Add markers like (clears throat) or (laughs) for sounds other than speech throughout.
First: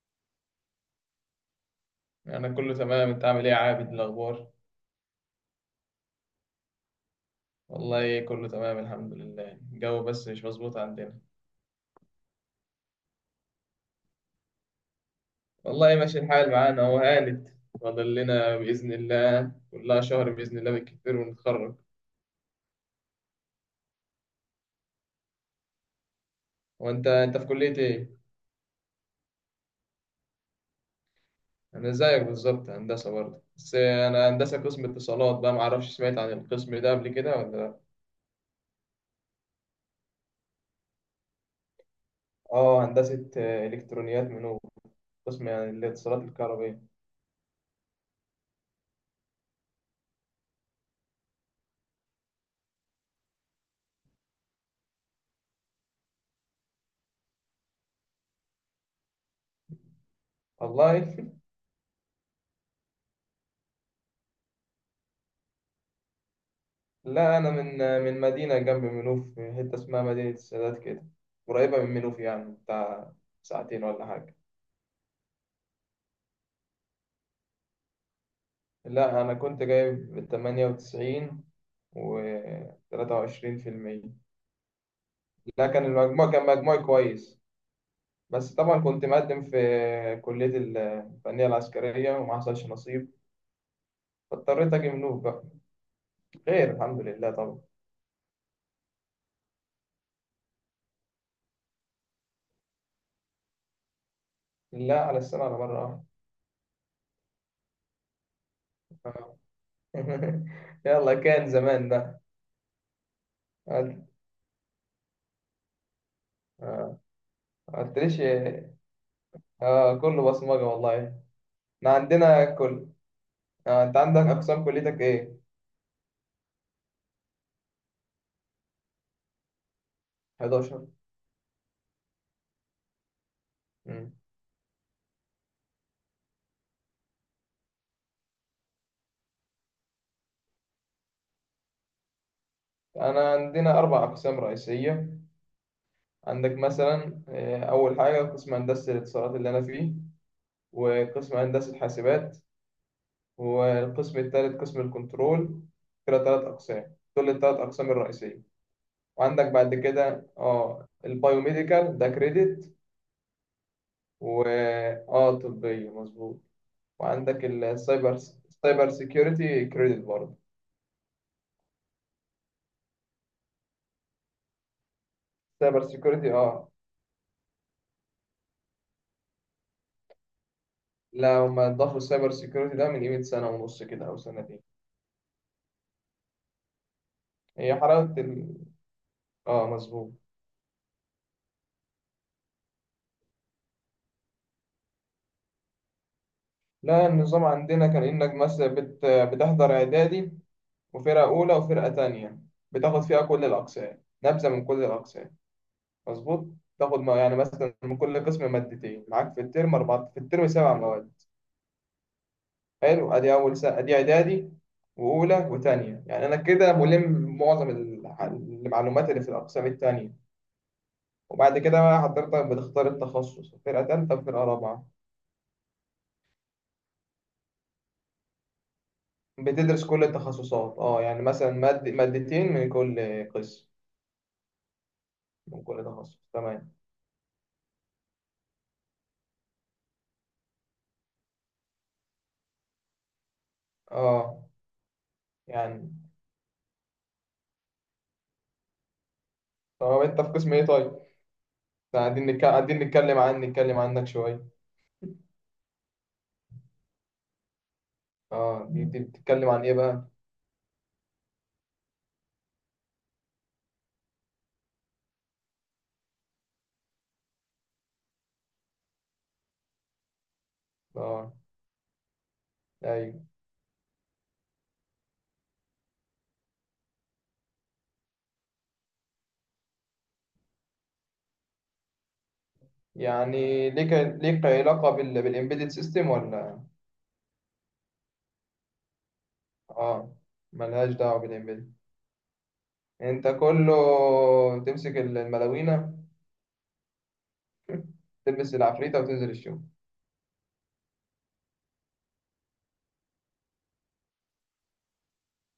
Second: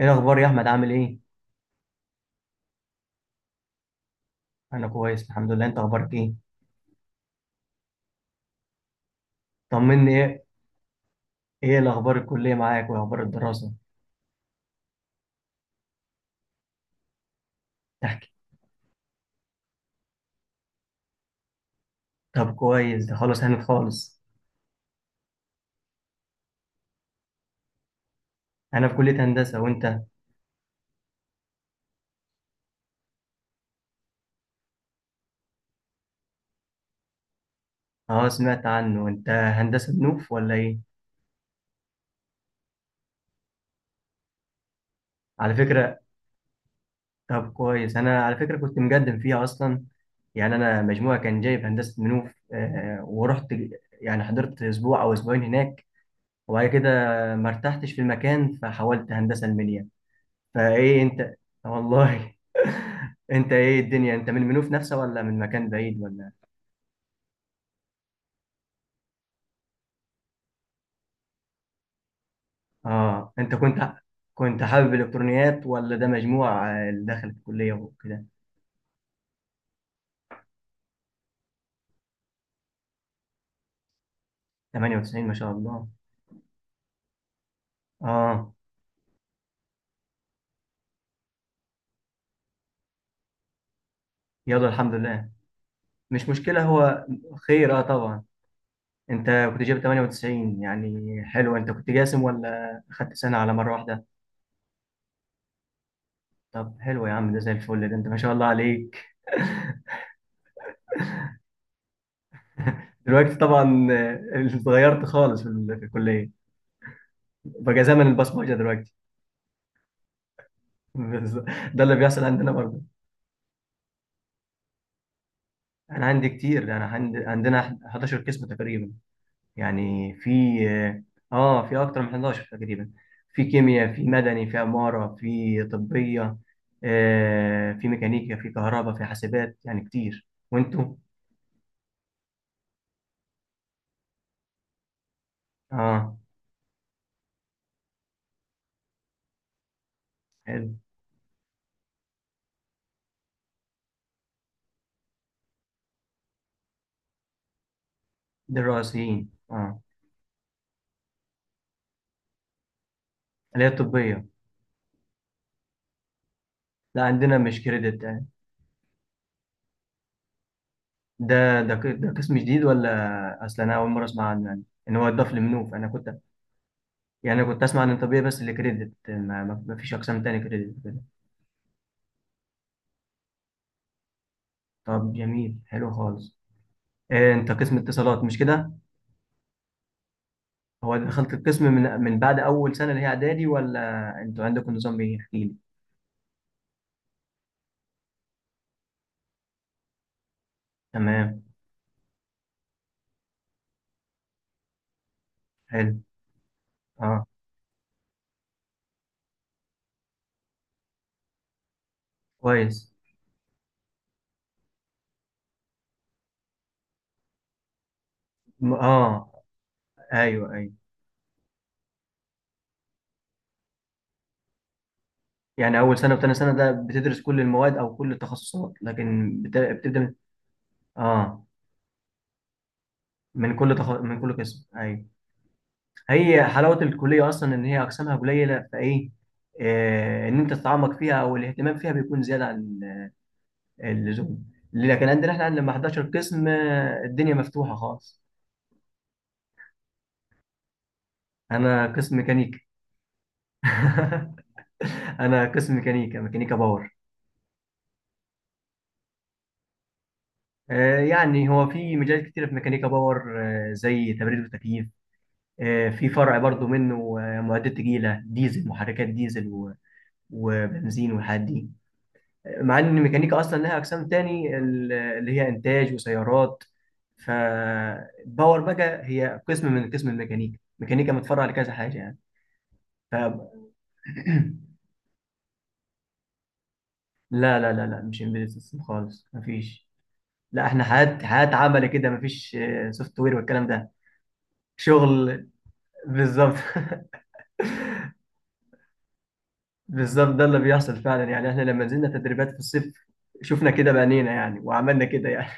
ايه الاخبار يا احمد؟ عامل ايه؟ أنا كله تمام. أنت عامل إيه يا عابد، الأخبار؟ انا كويس الحمد لله. انت اخبارك ايه؟ والله كله تمام الحمد لله، الجو طمني، بس مش ايه؟ مظبوط عندنا. ايه الاخبار؟ الكليه معاك واخبار الدراسه؟ والله ماشي الحال معانا، هو هانت. فاضل تحكي. لنا بإذن الله كلها شهر بإذن الله بالكتير ونتخرج. طب كويس، ده خلاص هانت خالص. وأنت أنت في كلية إيه؟ انا في كليه هندسه، وانت؟ أنا زيك بالظبط، هندسة برضه، بس أنا هندسة قسم اتصالات بقى. معرفش سمعت عن القسم ده قبل كده ولا لأ؟ اه سمعت عنه. انت هندسه بنوف ولا ايه؟ آه هندسة، إلكترونيات منوب، قسم على يعني فكره، الاتصالات الكهربائية. طب كويس، انا على فكره كنت مقدم فيها اصلا. يعني انا مجموعه كان جايب هندسه بنوف، ورحت يعني حضرت اسبوع او اسبوعين هناك، وبعد كده ما ارتحتش في المكان، فحولت هندسه المنيا. فايه والله (laughs) انت؟ والله. انت ايه الدنيا، انت من المنوف نفسه ولا من مكان بعيد ولا؟ لا أنا من مدينة جنب منوف، حتة اسمها مدينة السادات كده، قريبة من منوف يعني، بتاع اه انت ساعتين كنت، ولا حاجة. كنت حابب الالكترونيات ولا ده مجموع اللي دخل الكليه وكده؟ لا أنا كنت جايب 98 وتلاتة وعشرين في المية. 98 ما شاء لا كان الله. المجموع، كان مجموعي كويس، اه بس طبعا كنت مقدم في كلية الفنية العسكرية وما حصلش نصيب، يلا فاضطريت أجي الحمد منوف لله، بقى. مش مشكله. خير الحمد هو لله طبعا. خير اه طبعا. انت كنت جايب 98، يعني حلو. انت كنت جاسم ولا خدت سنه على مره واحده؟ لا، على السنة، على مرة واحدة. طب حلو يا عم، ده زي الفل، ده انت ما شاء الله عليك. (laughs) يلا، كان زمان بقى. دلوقتي طبعا (laughs) اتغيرت خالص في في الكليه. ما بقى زمن قلتليش. البصمجه دلوقتي. اه كله بصمجة (laughs) والله. بالظبط. ده احنا اللي بيحصل عندنا عندنا. كل، انت عندك اقسام كليتك ايه؟ انا عندي كتير، انا عندي عندنا 11 قسم تقريبا، يعني في 11. اه في اكتر من 11 تقريبا. في كيمياء، في مم. مدني، في عمارة، في طبية، آه في ميكانيكا، في كهرباء، في حاسبات، يعني كتير. وانتوا؟ انا عندنا اربع اقسام رئيسية. اه عندك مثلا اول حاجة قسم هندسة الاتصالات اللي انا فيه، حلو. وقسم هندسة حاسبات، والقسم الثالث قسم الكنترول. كده ثلاث اقسام، دول الثلاث اقسام الرئيسية. ده الرئيسيين وعندك بعد اه. كده اه البايوميديكال، ده كريدت، اللي هي الطبية. و اه طبية، مظبوط. لا عندنا وعندك مش كريدت السايبر، آه. سايبر سيكيورتي، كريدت برضه. ده قسم جديد ولا؟ اصلا انا اول مرة اسمع عنه، يعني ان هو اتضاف لمنوف. سايبر انا كنت سيكيورتي اه. يعني انا كنت اسمع عن الطبية بس اللي كريدت. ما فيش اقسام تاني كريدت. لا هما ضافوا السايبر سيكيورتي ده من قيمة سنة ونص كده أو سنتين. طب جميل، حلو خالص. إيه، انت قسم هي حلاوة اتصالات مش ال... كده؟ اه مظبوط. هو دخلت القسم من بعد اول سنه اللي هي اعدادي، ولا انتوا عندكم نظام ايه؟ احكي لي. لا النظام عندنا كان إنك مثلا بتحضر إعدادي، وفرقة تمام. أولى وفرقة تانية، بتاخد فيها كل الأقسام، نبذة من كل الأقسام، حلو. مظبوط. تاخد ما اه يعني مثلا من كل قسم مادتين، معاك في الترم أربعة، في الترم 7 مواد. كويس. حلو. أدي أول سنة، أدي إعدادي وأولى وتانية، يعني أنا كده ملم معظم المعلومات اللي في اه الأقسام التانية. ايوه ايوه. وبعد كده بقى حضرتك بتختار التخصص، فرقة تالتة وفرقة رابعة. يعني اول سنه وتاني سنه ده بتدرس كل المواد او كل التخصصات، لكن بتدرس بتبدا كل من التخصصات اه، يعني اه مثلا مادة مادتين من كل من قسم، من كل قسم، ايوه. من كل تخصص، هي تمام. حلاوه الكليه اصلا ان هي اقسامها قليله، فايه آه ان انت تتعمق فيها، او الاهتمام فيها بيكون زياده عن اه اللزوم. ليه؟ لكن عندنا، احنا عندنا لما يعني. 11 قسم الدنيا مفتوحة خالص. طب انت في قسم ايه طيب؟ انا إحنا قسم قاعدين ميكانيكا. نتكلم عنك (laughs) شوية. انا قسم ميكانيكا، ميكانيكا باور. اه دي بتتكلم عن ايه بقى؟ يعني هو في مجالات كتيرة في ميكانيكا باور، زي تبريد وتكييف، في فرع برضو منه، معدات تقيلة، ديزل، محركات ديزل و- وبنزين اه والحاجات دي، مع ان ايوه الميكانيكا اصلا لها اقسام تاني، اللي هي انتاج وسيارات. فباور بقى هي قسم من قسم الميكانيكا. ميكانيكا متفرع لكذا حاجة يعني. يعني. ليك (clears throat) علاقة بال... بالامبيدد سيستم ولا؟ لا، مش امبيدد سيستم خالص، مفيش. اه، لا احنا ملهاش دعوة حياة بالامبيدد. عمل كده مفيش سوفت انت وير والكلام كله ده. تمسك شغل، الملاوينة، بالظبط. (laughs) تلبس العفريتة وتنزل الشغل. بالظبط، ده اللي بيحصل فعلا. يعني احنا لما نزلنا تدريبات في الصيف شفنا كده بعينينا يعني، وعملنا كده يعني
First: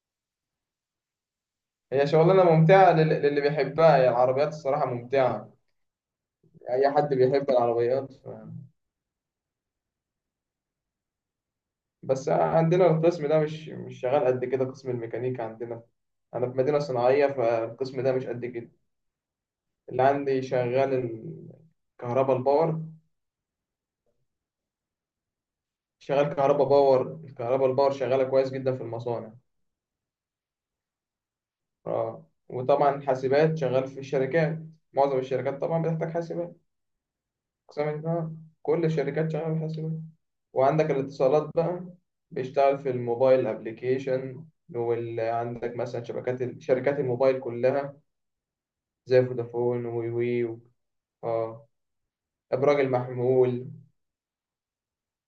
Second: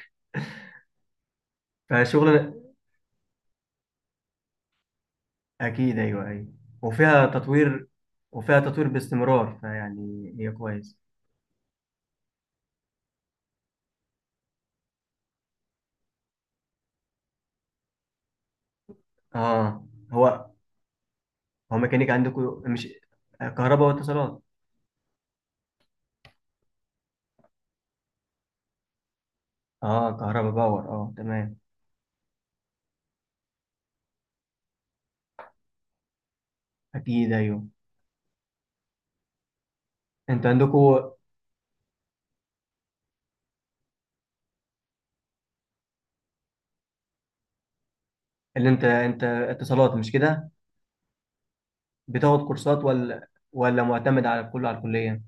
(laughs) هي شغلانة فشغلنا. ممتعة للي بيحبها، هي العربيات الصراحة ممتعة. اكيد، ايوه ايوه. أي حد وفيها بيحب تطوير، العربيات ف... وفيها تطوير باستمرار، فيعني هي كويس. بس عندنا القسم ده مش شغال قد كده، قسم الميكانيكا عندنا. أنا في مدينة صناعية، فالقسم ده مش قد كده اه اللي هو، عندي شغال. هو ميكانيك الكهرباء عندكم، الباور، مش كهرباء واتصالات؟ شغال كهرباء باور. الكهرباء الباور شغالة كويس جدا في المصانع. اه كهرباء باور اه تمام. اه وطبعا حاسبات شغال في الشركات، معظم الشركات طبعا بتحتاج حاسبات. اكيد ايوه. اقسام اه، كل الشركات شغاله بالحاسبات. انتوا عندكم، وعندك الاتصالات بقى، بيشتغل في الموبايل ابلكيشن، وعندك مثلا شبكات شركات الموبايل كلها، اللي انت، زي انت فودافون اتصالات مش ووي كده؟ اه، بتاخد كورسات ابراج ولا المحمول. ولا معتمد على كله على الكلية؟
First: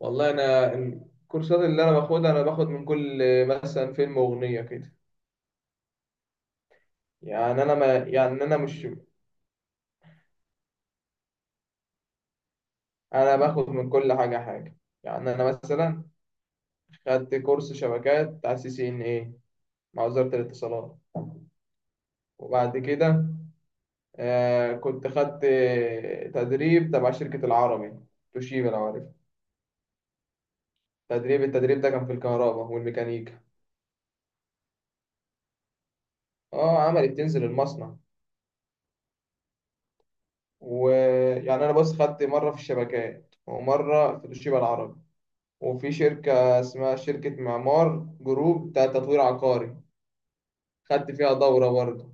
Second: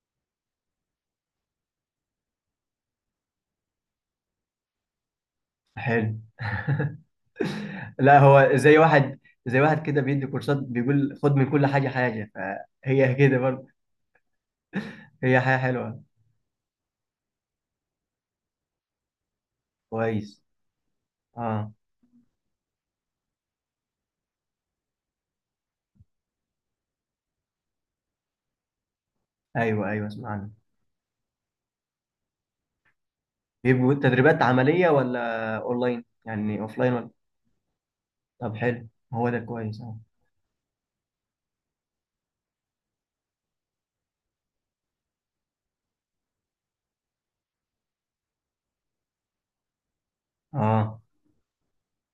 والله انا الكورسات اللي انا باخدها، انا باخد من كل، مثلا فيلم واغنيه كده. حلو. (laughs) يعني انا ما لا يعني هو انا زي مش، واحد، زي واحد كده بيدي كورسات بيقول خد من كل حاجة حاجة. فهي (laughs) انا كده برضه. باخد من كل حاجه حاجه. يعني هي انا حاجة حلوة. مثلا خدت كورس شبكات على سي سي ان اي، مع وزاره كويس. الاتصالات. اه وبعد كده آه كنت خدت تدريب تبع شركة العربي توشيبا، لو عارف. ايوه ايوه، اسمع عنها. تدريب، التدريب ده كان في الكهرباء والميكانيكا. بيبقوا تدريبات عملية ولا اونلاين، يعني اه اوفلاين عملي، ولا؟ بتنزل المصنع. طب حلو، هو ده كويس اه. ويعني انا بس خدت مرة في الشبكات ومرة في توشيبا العربي، وفي شركة اسمها شركة معمار جروب بتاع تطوير عقاري، اه خدت فيها دورة برضه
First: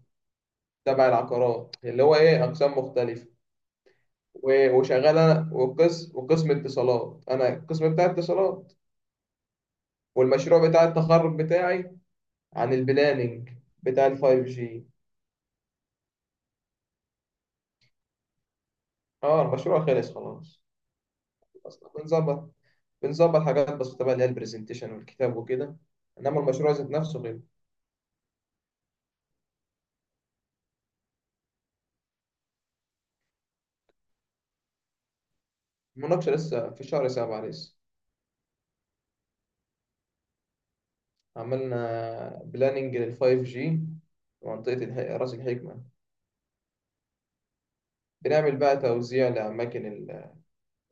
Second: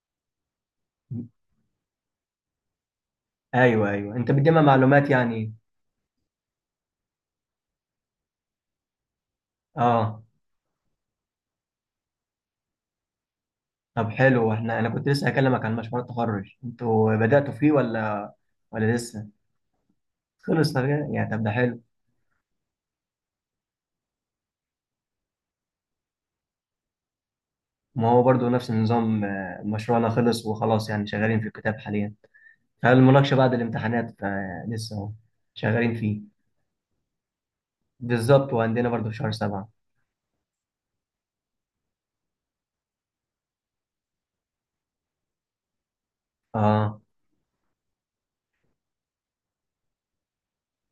تبع العقارات اللي هو ايه، اقسام مختلفة. ايوه ايوه، انت بتجمع و- معلومات وشغال انا، يعني. وقسم، وقسم اتصالات، انا القسم بتاع اتصالات. اه. والمشروع بتاع التخرج بتاعي عن البلاننج بتاع طب الفايف حلو، احنا جي. انا كنت لسه هكلمك عن مشروع التخرج. انتوا بدأتوا فيه ولا ولا لسه؟ اه المشروع خلص خلاص، خلص؟ طب يعني طب ده حلو. اصلا بنظبط حاجات بسيطه بقى اللي هي البرزنتيشن والكتاب وكده، انما المشروع ذات نفسه غير. ما هو برضو نفس النظام، مشروعنا خلص وخلاص، يعني شغالين في الكتاب حاليا، فالمناقشة بعد الامتحانات. فلسه اهو شغالين فيه. المناقشه لسه في شهر 7 لسه. بالظبط، وعندنا برضو في شهر سبعة. عملنا بلاننج للفايف جي منطقة رأس الحكمة. اه بنعمل بقى توزيع لأماكن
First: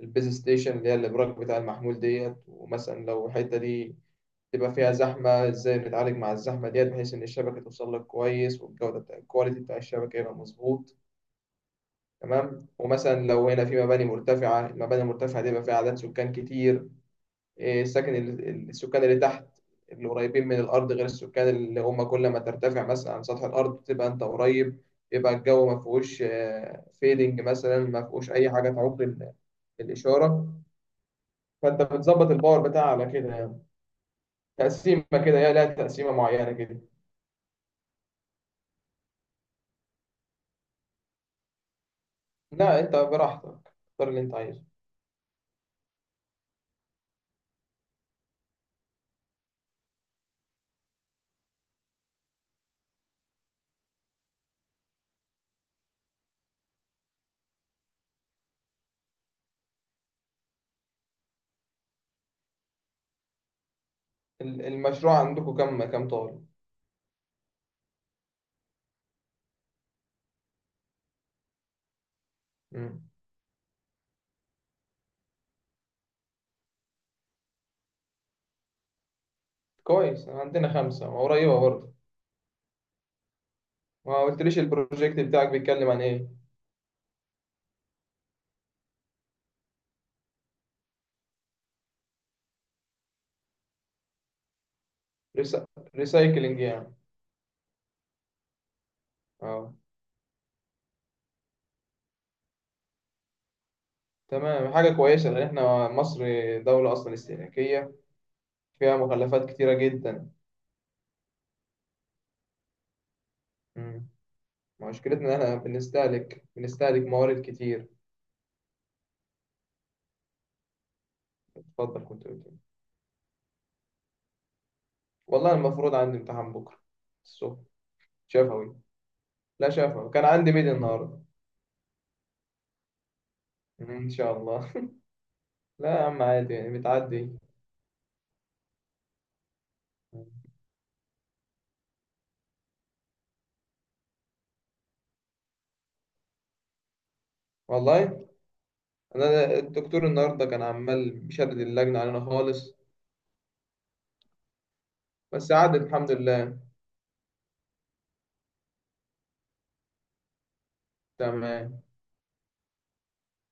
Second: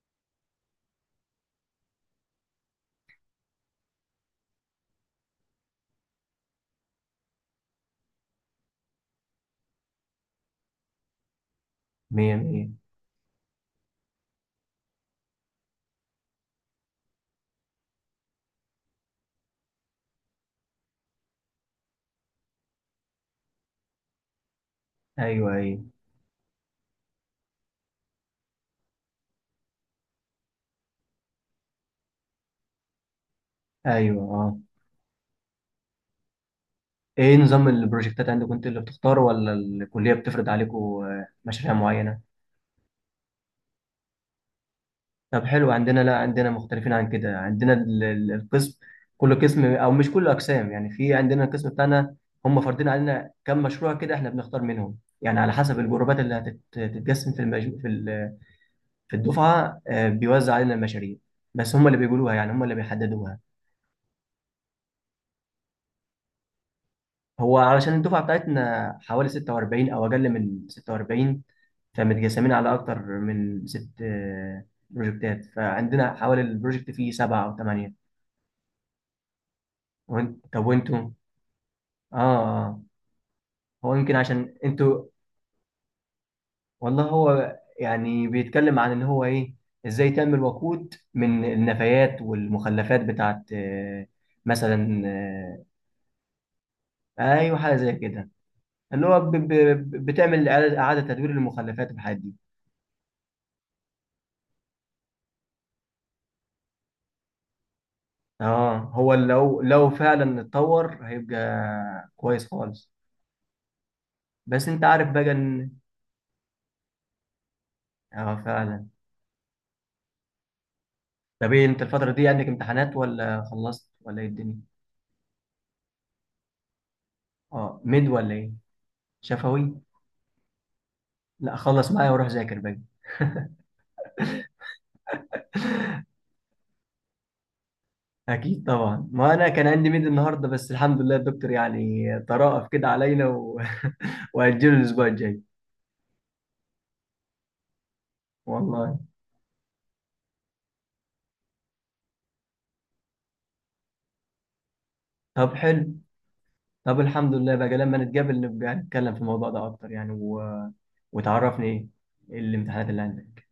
البيز ستيشن اللي هي الإبراج بتاع المحمول ديت. ومثلا لو الحتة دي تبقى فيها زحمة، إزاي نتعالج مع الزحمة ديت بحيث إن الشبكة توصل لك كويس، والجودة بتاع الكواليتي بتاع الشبكة يبقى مظبوط. مية تمام. مية. ومثلا لو هنا في مباني مرتفعة، المباني المرتفعة دي بيبقى فيها عدد سكان كتير. إيه، السكن السكان اللي تحت، اللي قريبين من الأرض، غير السكان اللي هم كل ما ترتفع مثلا عن سطح الأرض تبقى أنت قريب، يبقى ايوه الجو ما ايوه فيهوش فيدنج مثلا، ما فيهوش أي حاجة تعوق الإشارة. فأنت بتظبط الباور بتاعها على كده يعني، ايوه اه. تقسيمة كده، هي لها تقسيمة معينة كده. ايه نظام البروجكتات عندكم؟ انتوا اللي بتختاروا ولا الكلية بتفرض عليكم مشاريع معينة؟ لا أنت براحتك، اختار اللي أنت عايزه. طب حلو، عندنا لا عندنا مختلفين عن كده. عندنا القسم، كل قسم، او مش كل اقسام يعني، في عندنا القسم بتاعنا هم فارضين علينا كم مشروع كده، احنا بنختار منهم، يعني على حسب الجروبات اللي هتتقسم في في في الدفعه، بيوزع علينا المشاريع، بس هم اللي بيقولوها يعني، هم اللي بيحددوها. المشروع عندكم كم، كم طالب؟ هو علشان الدفعه بتاعتنا حوالي 46 او اقل من 46، فمتقسمين على اكتر مم. من ست بروجكتات. فعندنا حوالي البروجكت فيه سبعه او ثمانيه. كويس، وانت، طب عندنا خمسة وانتوا؟ قريبة برضه. اه آه. هو يمكن ما عشان قلتليش انتوا. البروجكت بتاعك بيتكلم عن ايه. والله هو يعني بيتكلم عن ان هو ايه، ازاي تم الوقود من النفايات والمخلفات بتاعت مثلا. ريسا... ريسايكلينج يعني. ايوه حاجه زي كده، اللي هو اه بتعمل اعاده، إعادة تدوير للمخلفات والحاجات دي. تمام، حاجة كويسة، لأن احنا مصر دولة أصلا استهلاكية، اه فيها هو مخلفات لو كتيرة لو جدا. فعلا اتطور هيبقى كويس خالص. مم. بس انت عارف مشكلتنا بقى إن احنا ان، بنستهلك موارد كتير. اه فعلا. طب ايه، انت اتفضل، الفتره كنت دي قلت عندك إيه؟ امتحانات ولا خلصت ولا ايه الدنيا؟ والله المفروض عندي امتحان بكرة الصبح، اه ميد ولا ايه؟ شفوي. لا شفوي. شفوي، كان عندي ميد النهاردة. لا خلص معايا وروح ذاكر بقى. مم، إن شاء الله. (laughs) لا يا عم عادي يعني، بتعدي. اكيد طبعا، ما انا كان عندي ميد النهارده، بس الحمد لله الدكتور يعني ترأف كده علينا و... (laughs) واجله الاسبوع الجاي. والله والله. أنا الدكتور النهاردة كان عمال بيشدد اللجنة علينا خالص، بس طب عدت حلو، الحمد لله. طب الحمد لله بقى، لما نتقابل نبقى نتكلم في الموضوع ده اكتر يعني و... وتعرفني تمام. ايه الامتحانات اللي عندك.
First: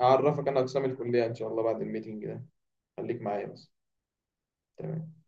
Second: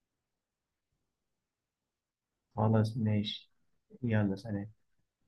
هعرفك انا اقسام الكليه ان شاء الله بعد الميتنج ده. خلاص خليك معايا ماشي. بس. يلا سلام. تمام.